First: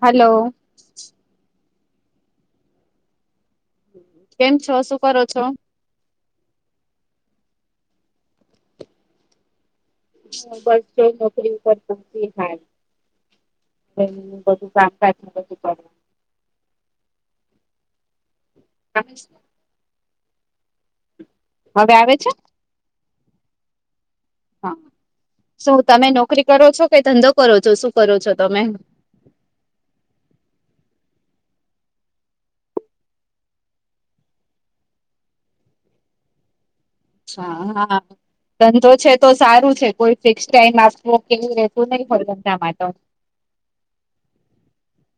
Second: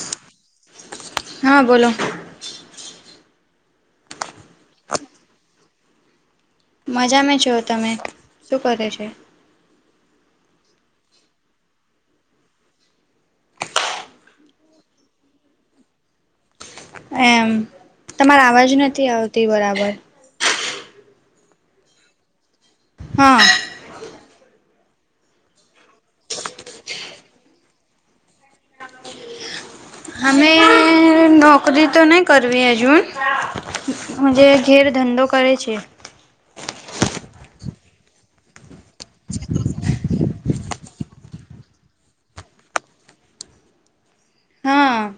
Hello. હા બોલો. કેમ છો શું કરો છો? મજામાં છો, તમે શું કરો છે? હ બસ જો નોકરી ઉપર પહચી હાર. બધું શામતા શ [unintelligible] એમ, તમાર અવાજ નથી આવતી બરાબર. હવે આવે છે? હા. હા. શું તમે નોકરી કરો છો કે ધંધો કરો છો શું કરો છો તમે? અમે નોકરી તો નહી કરવી હજુ. જ ઘેર ધંધો કરે છે. હ હા હા. ધંધો છે તો સારું છે કોઈ ફિક્સ ટાઈમ આપવો કે રેતું નહી હોડ ધંધા માટે. હા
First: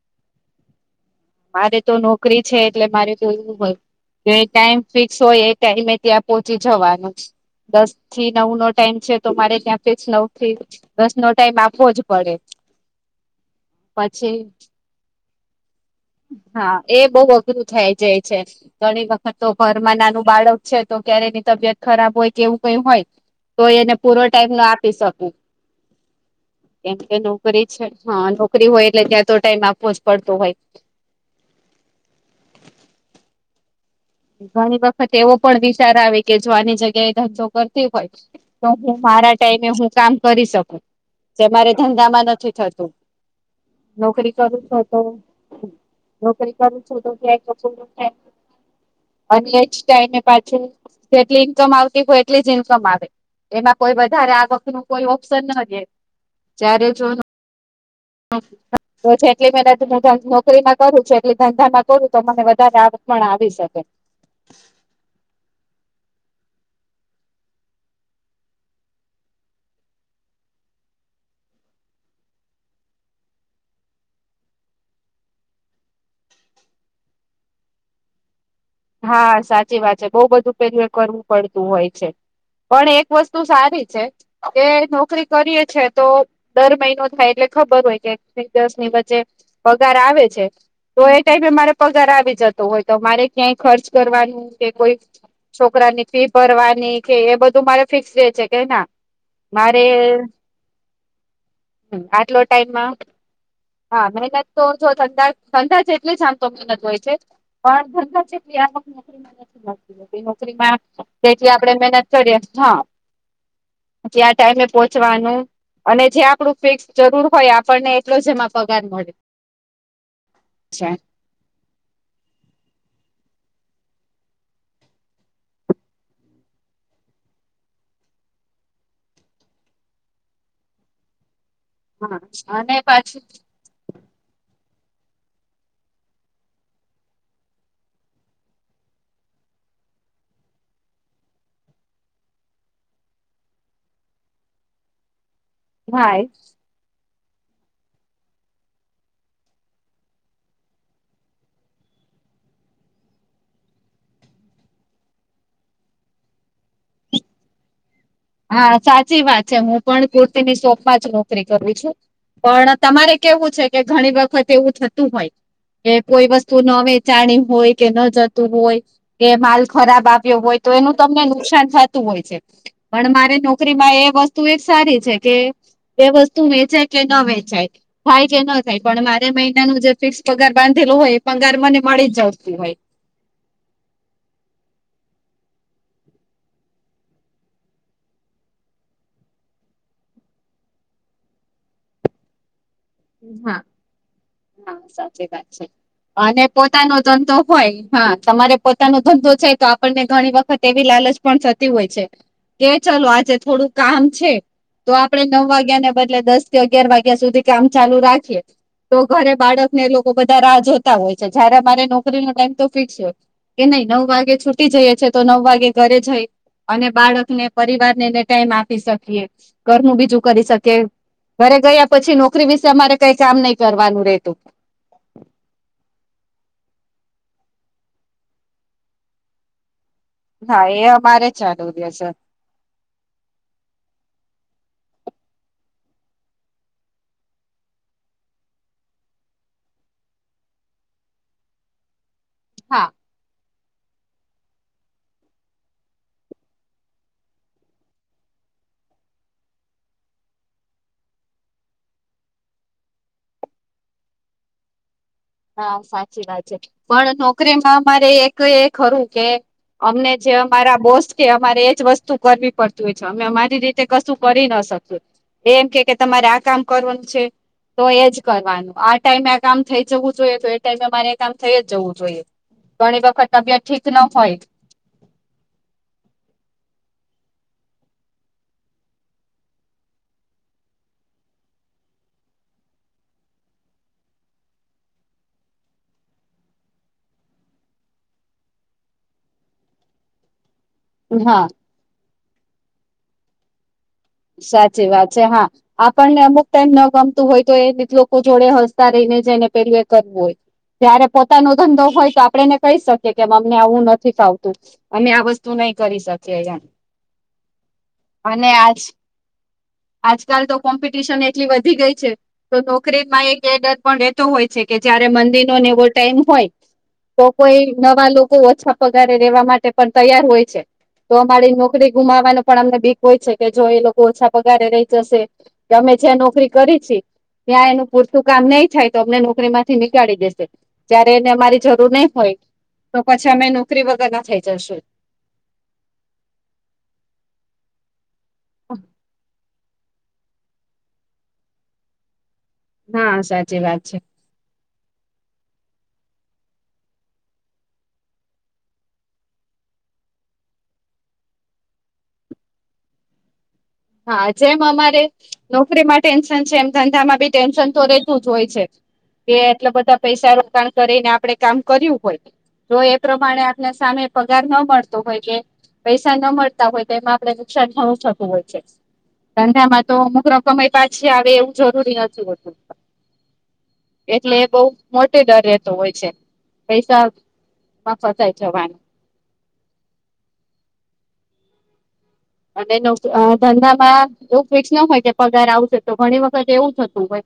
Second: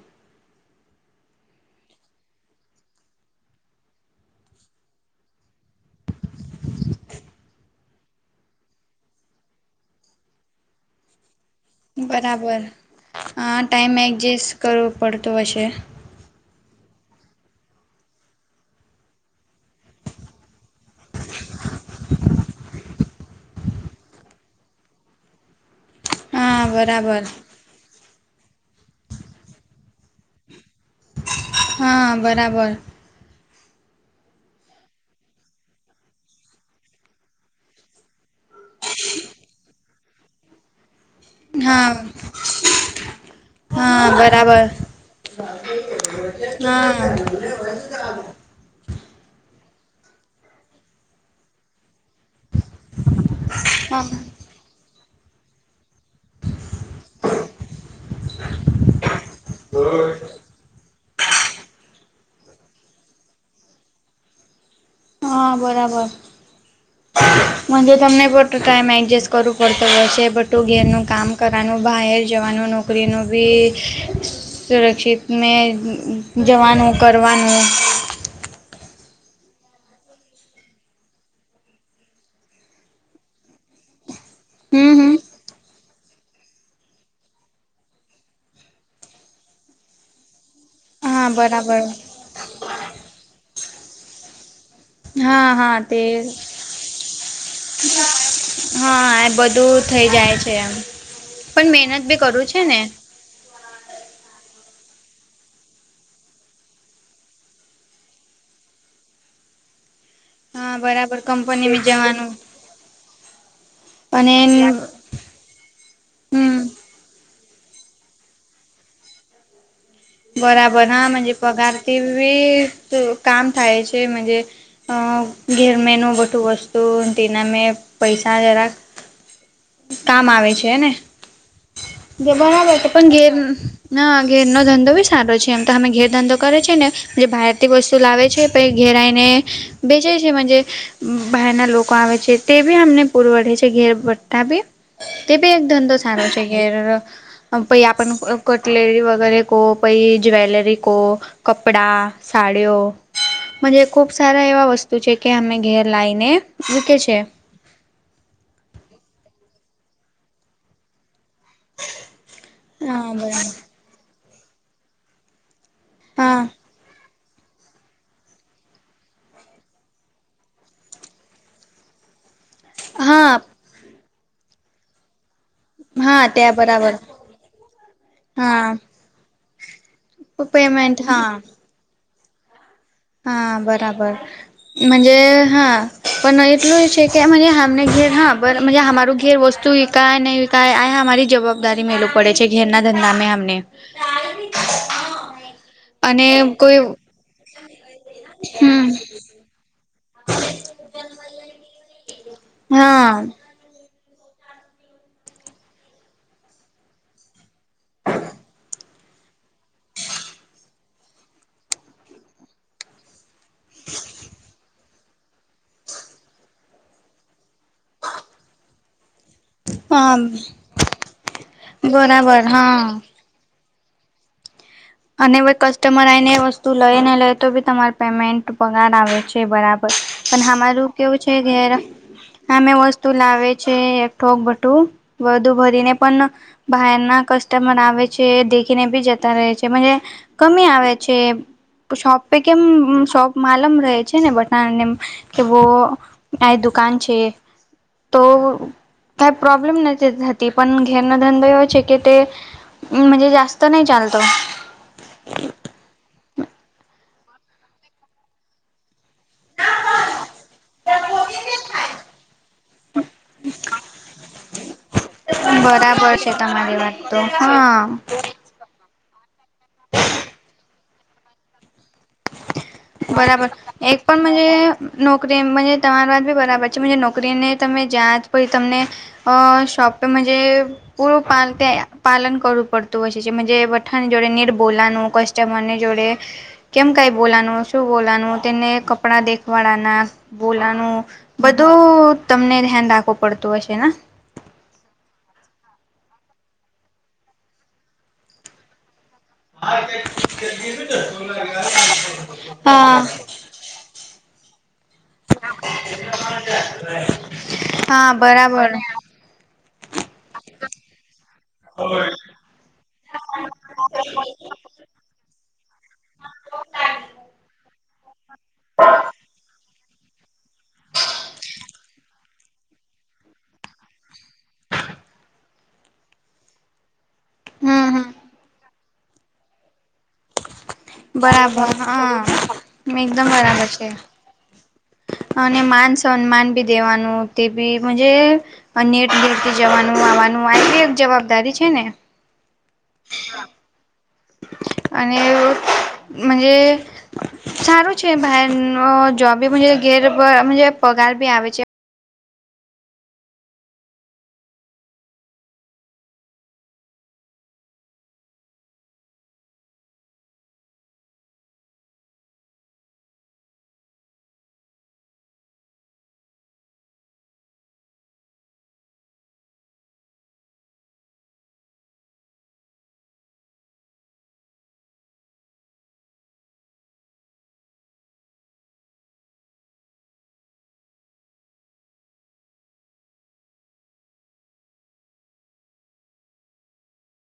મારે તો નોકરી છે એટલે મારે તો એવું હોય. જે ટાઈમ ફિક્સ હોય એ ટાઈમે ત્યાં પોહોંચી જવાનું. દસ થી નવ નો ટાઈમ છે તો મારે ત્યાંથી નવ થી દસ નો ટાઈમ આપવો જ પડે બરાબર, હ ટાઈમ પછી એડજસ્ટ કરવું પડતું હશે. હા એ બહ અઘરું થાય જાય છે. ઘણી વખત તો ઘરમાં નાનું બાળક છે તો ક્યારેની તબિયત ખરાબ હોય કેવું કઈ હોય. તો એને પૂરો ટાઈમ નો આપી શકું. હા કેમ કે બરાબર નોકરી છે હા નોકરી હોય એટલે ત્યાં તો ટાઈમ આપવો જ પડતો હોય. હા બરાબર. ઘણી વખત એવો પણ વિચાર આવે કે જો આની જગ્યા એ ધંધો કરતી હોય. તો હું મારા ટાઈમે હું કામ કરી શકું, જે મારે હા ધંધામાં નથી થતું. હા નોકરી કરું બરાબર હોત નોકરી હા કરું કે અને એ જ ટાઈમે પાછ, જેટલી ઈન્કમ આવતી હોય. એટલી જ ઇન્કમ આવે, એમાં કોઈ હા વધારે આ વખત ન કોઈ ઓપ્શન ન દે, જ્યારે જો તોટલી મેા મજા છોકરીમાં કરું છું એટલે ધંધામાં કરું તો મને વધારે આવક પણ આવી શકે. હા બરાબર. હ [inaudible] મન તો તમને ખોટો ટાઈમ એડજસ્ટ કરવો પડતો હોય છે બટું ઘેરનું કામ કરવાનું બહાર જવાનું નો એનું બી સુરક્ષિત મે જવાનુ કરવાનુ હા સાચી વાત છે બોવ બધું પેલું એ કરવું પડતું હોય છે. પણ એક વસ્તુ સારી છે કે હમ હમ નોકરી કરીએ છે તો દર મહિનો થાય એટલે ખબર હોય કે એક દસની વચ્ચે પગાર આવે છે. તો એ હા ટાઈમે મારે બરાબર પગાર આવી જતો હોય તો મારે કઈ ખર્ચ કરવાનું કે કોઈ હા હા તે છોકરાની ફી ભરવાની કે એ બધું મારે ફિક્સ રેય છે કે ના હા એ મારે બધું થઈ જાય છે એમ પણ મહેનત બી આટલો કરું છે ને ટાઈમમાં હા મહેનત તો જો છે એટલી જ આમ તો મહેનત હોય છે. પણ ધંધા જેટલી આવક નોકરીમાં નથી લાગતી. હા નોકરીમાં બરાબર તેથી આપણે કંપનીમાં મહેનત જવાનું કરીએ હા જે આ અને ટાઈમે પોહચવાનું અને જે આપડું હમ ફિક્સ જરૂર હોય આપણને એટલો જ એમાં પગાર મળે. છે બરાબર હા મુજે પગારથી બી કામ થાય છે મુજે અ ઘેર મેનું બટું વસ્તુ તેના મે પૈસા જરાક કામ આવે છે ને. જે હા અને બરાબર પણ પાછું ઘેર ના ઘેર નો ધંધો બી સારો છે એમ તો અમે ઘેર ધંધો કરે છે ને. જે બહારથી વસ્તુ લાવે છે પછી ઘેર આયને બેચે છે મુજે બહારના લોકો આવે છે તે બી અમને પૂરવડે છે ઘેર ભઠા બી તે બી એક ધંધો હા સારો છે કે પહિ આપનું કટલેરી વગેરે કો પહી જ્વેલરી કો કપડાં સાડિઓ મુજે ખુબ સારા એવા વસ્તુ છે કે અમે ઘેર લાયને મૂકે છે. હા સાચી વાત છે. હું પણ કુર્તીની શોપમાં જ નોકરી કરું છું. પણ હા તમારે બરાબર કેવું છે કે ઘણી વખત એવું થતું હોય કે કોઈ હા વસ્તુ નવે જાણી હોય કે ન જતું હોય કે માલ ખરાબ આવ્યો હોય તો એનું તમને નુકસાન થાતું હોય છે. પણ મારી હા નોકરી માં એ વસ્તુ એક સારી છે કે એ હા વસ્તુ ત્યાં વેચાય બરાબર કે ન વેચાય થાય કે ન હા થાય પણ મારે મહિનાનું જે ફિક્સ પગાર બાંધેલો હોય એ પગાર મને મળી જ જતું હોય. હા બરાબર. મુજે હા પણ એટલું એ છે કે આમને ઘેર હા બ અમારું ઘેર મુજે વસ્તુ કા નહીં કાઈ આય અમારી જવાબદારી મેલવુ પડે છે. ઘેરના ધંધા મે હા અમને હા સાચી વાત છે. અને કોઈ ધંધો હોય હા તમારે હમ પોતાનો ધંધો છે તો આપણને ઘણી વખત એવી લાલચ પણ થતી હોય છે કે ચલો હા આજે થોડુંક કામ છે તો આપડે નવ વાગ્યાને બદલે દસ કે અગિયાર વાગ્યા સુધી કામ ચાલુ રાખીએ તો ઘરે બાળકને એ લોકો બધા રાહ જોતા હોય છે. જયારે અમારે નોકરીનો ટાઈમ તો ફિક્સ હોય. કે નહી નવ વાગે છૂટી જઈએ છે. તો નવ વાગે ઘરે જઈ અને બાળકને પરિવારને એને ટાઈમ આપી શકીએ. ઘરનું હા બીજું કરી શકે ઘરે ગયા પછી બરાબર નોકરી વિશે અમારે હા કઈ કામ નઈ કરવાનું રહેેતું. અને કસ્ટમર આઈને વસ્તુ લઈ ને લઈ તો બી તમારે પેમેન્ટ પગાર આવે છે બરાબર. પણ હા એ અમારું કેવું અમારે છે, ચાલુ ઘેર રહેશે અમે વસ્તુ લાવે છે, એકઠોક ભઠું વધુ ભરીને પણ બહાર ના કસ્ટમર આવે છે, દેખીને બી જતા રહે છે. કમી આવે છે, શોપ પે કેમ હા શોપ માલમ રહે છે, ને બટ કે વો આ દુકાન છે. તો કઈ પ્રોબ્લેમ નથી થતી, પણ ઘેરનો ધંધો એવો છે કે તે હમ, જ જાસ્ત નહી ચાલતો. હા, સાચી વાત છે. પણ નોકરીમાં મારે એક એ ખરું કે અમને જે અમારા બોસ કે, અમારે એજ વસ્તુ કરવી પડતી હોય છે, અમે અમારી રીતે કશું કરી ના શકીએ, એમ કે તમારે છે આ કામ તમારી વાત કરવાનું તો છે હા તો એજ. કરવાનું આ ટાઈમે આ કામ થઈ જવું જોઈએ, તો એ ટાઈમે મામારે કામ થઈ જ જવું જોઈએ. ઘણી વખત બરાબર તબિયત ઠીક એક ન પણ હોય. મજે નોકરી મ તમારી વાત બી બરાબર છે, નોકરીને તમે જ્યાં જ પી તમને અ શોપિગ મા જે પૂરું પા પાલન કરવું પડતું હોય છે, જેમ જે વઠાણ જોડે નીર બોલાવાનું કષ્ટ જમને જોડે કેમ કઈ બોલાનું. શું બોલાવાનું, તેને કપડા દેખવાળના બોલાનું હા બધું. તો તમને ધ્યાન રાખવું પડતું હશે ને. સાચી વાત છે. હા, આપણને અમુક ટાઈમ ન ગમતું હોય, તો એ લોકો જોડે હ. રહીને જને પે એ કરવું હોય, જ્યારે પોતાનો ધંધો હોય, તો આપડે એને કહી હા શકીએ કેમ. ને આવું નથી, ખાવતું જ. અમે આ વસ્તુ નહી કરી શકીએ, હા અને બરાબર આજ આજકાલ તો કોમ્પિટિશન એટલી વધી ગઈ છે. તો નોકરીમાં એક એ ડર પણ રહેતો હોય છે કે, જયારે મંદીનોને એવો ટાઈમ હોય. તો કોઈ નવા લોકો ઓછા પગારે રેવા માટે, પણ તૈયાર હોય છે. તો અમારી નોકરી ગુમાવવાનું, પણ અમને બીક હોય છે કે જો એ લોકો ઓછા પગારે રહી જશે કે, અમે જ્યાં નોકરી કરી છી, ત્યાં એનું હમ હમ પૂરતું કામ નહી થાય. તો અમને નોકરીમાંથી નીકાળી દેશે. જયારે એને અમારી બરાબર જરૂર નહી હા હોય તો, એકદમ પછી અમે બરાબર નોકરી છે. વગર ના થઈ જશું. અને માન સન્માન બી દેવાનું, તે બી નેટ જવાનું-આવવાનું, આ એક જવાબદારી છે ને. હા, સાચી વાત છે. અને જે સારું છે, ભાઈ જોબ ઘેર પગાર ભી આવે છે. હા, જેમ અમારે નોકરીમાં ટેન્શન છે, એમ ધંધામાં બી ટેન્શન તો રહેતું જ હોય છે. એ એટલા બધા પૈસા રોકાણ કરીને આપડે કામ કર્યું હોય. તો એ પ્રમાણે આપને સામે પગાર ના મળતો હોય કે પૈસા ન મળતા હોય, તો એમાં આપડણે નુકસાન ઘણું થતું હોય છે. ધંધામાં તો મુકરામ કમાય પાછી આવે, એવું જરૂરી નથી હોતું. એટલે એ બહુ મોટો ડર રહેતો હોય છે, પૈસા માં ફસાય જવાનું. અને નોક ધંધામાં એવું ફિકસ ન હોય કે, પગાર આવશે તો, ઘણી વખત એવું થતું હોય.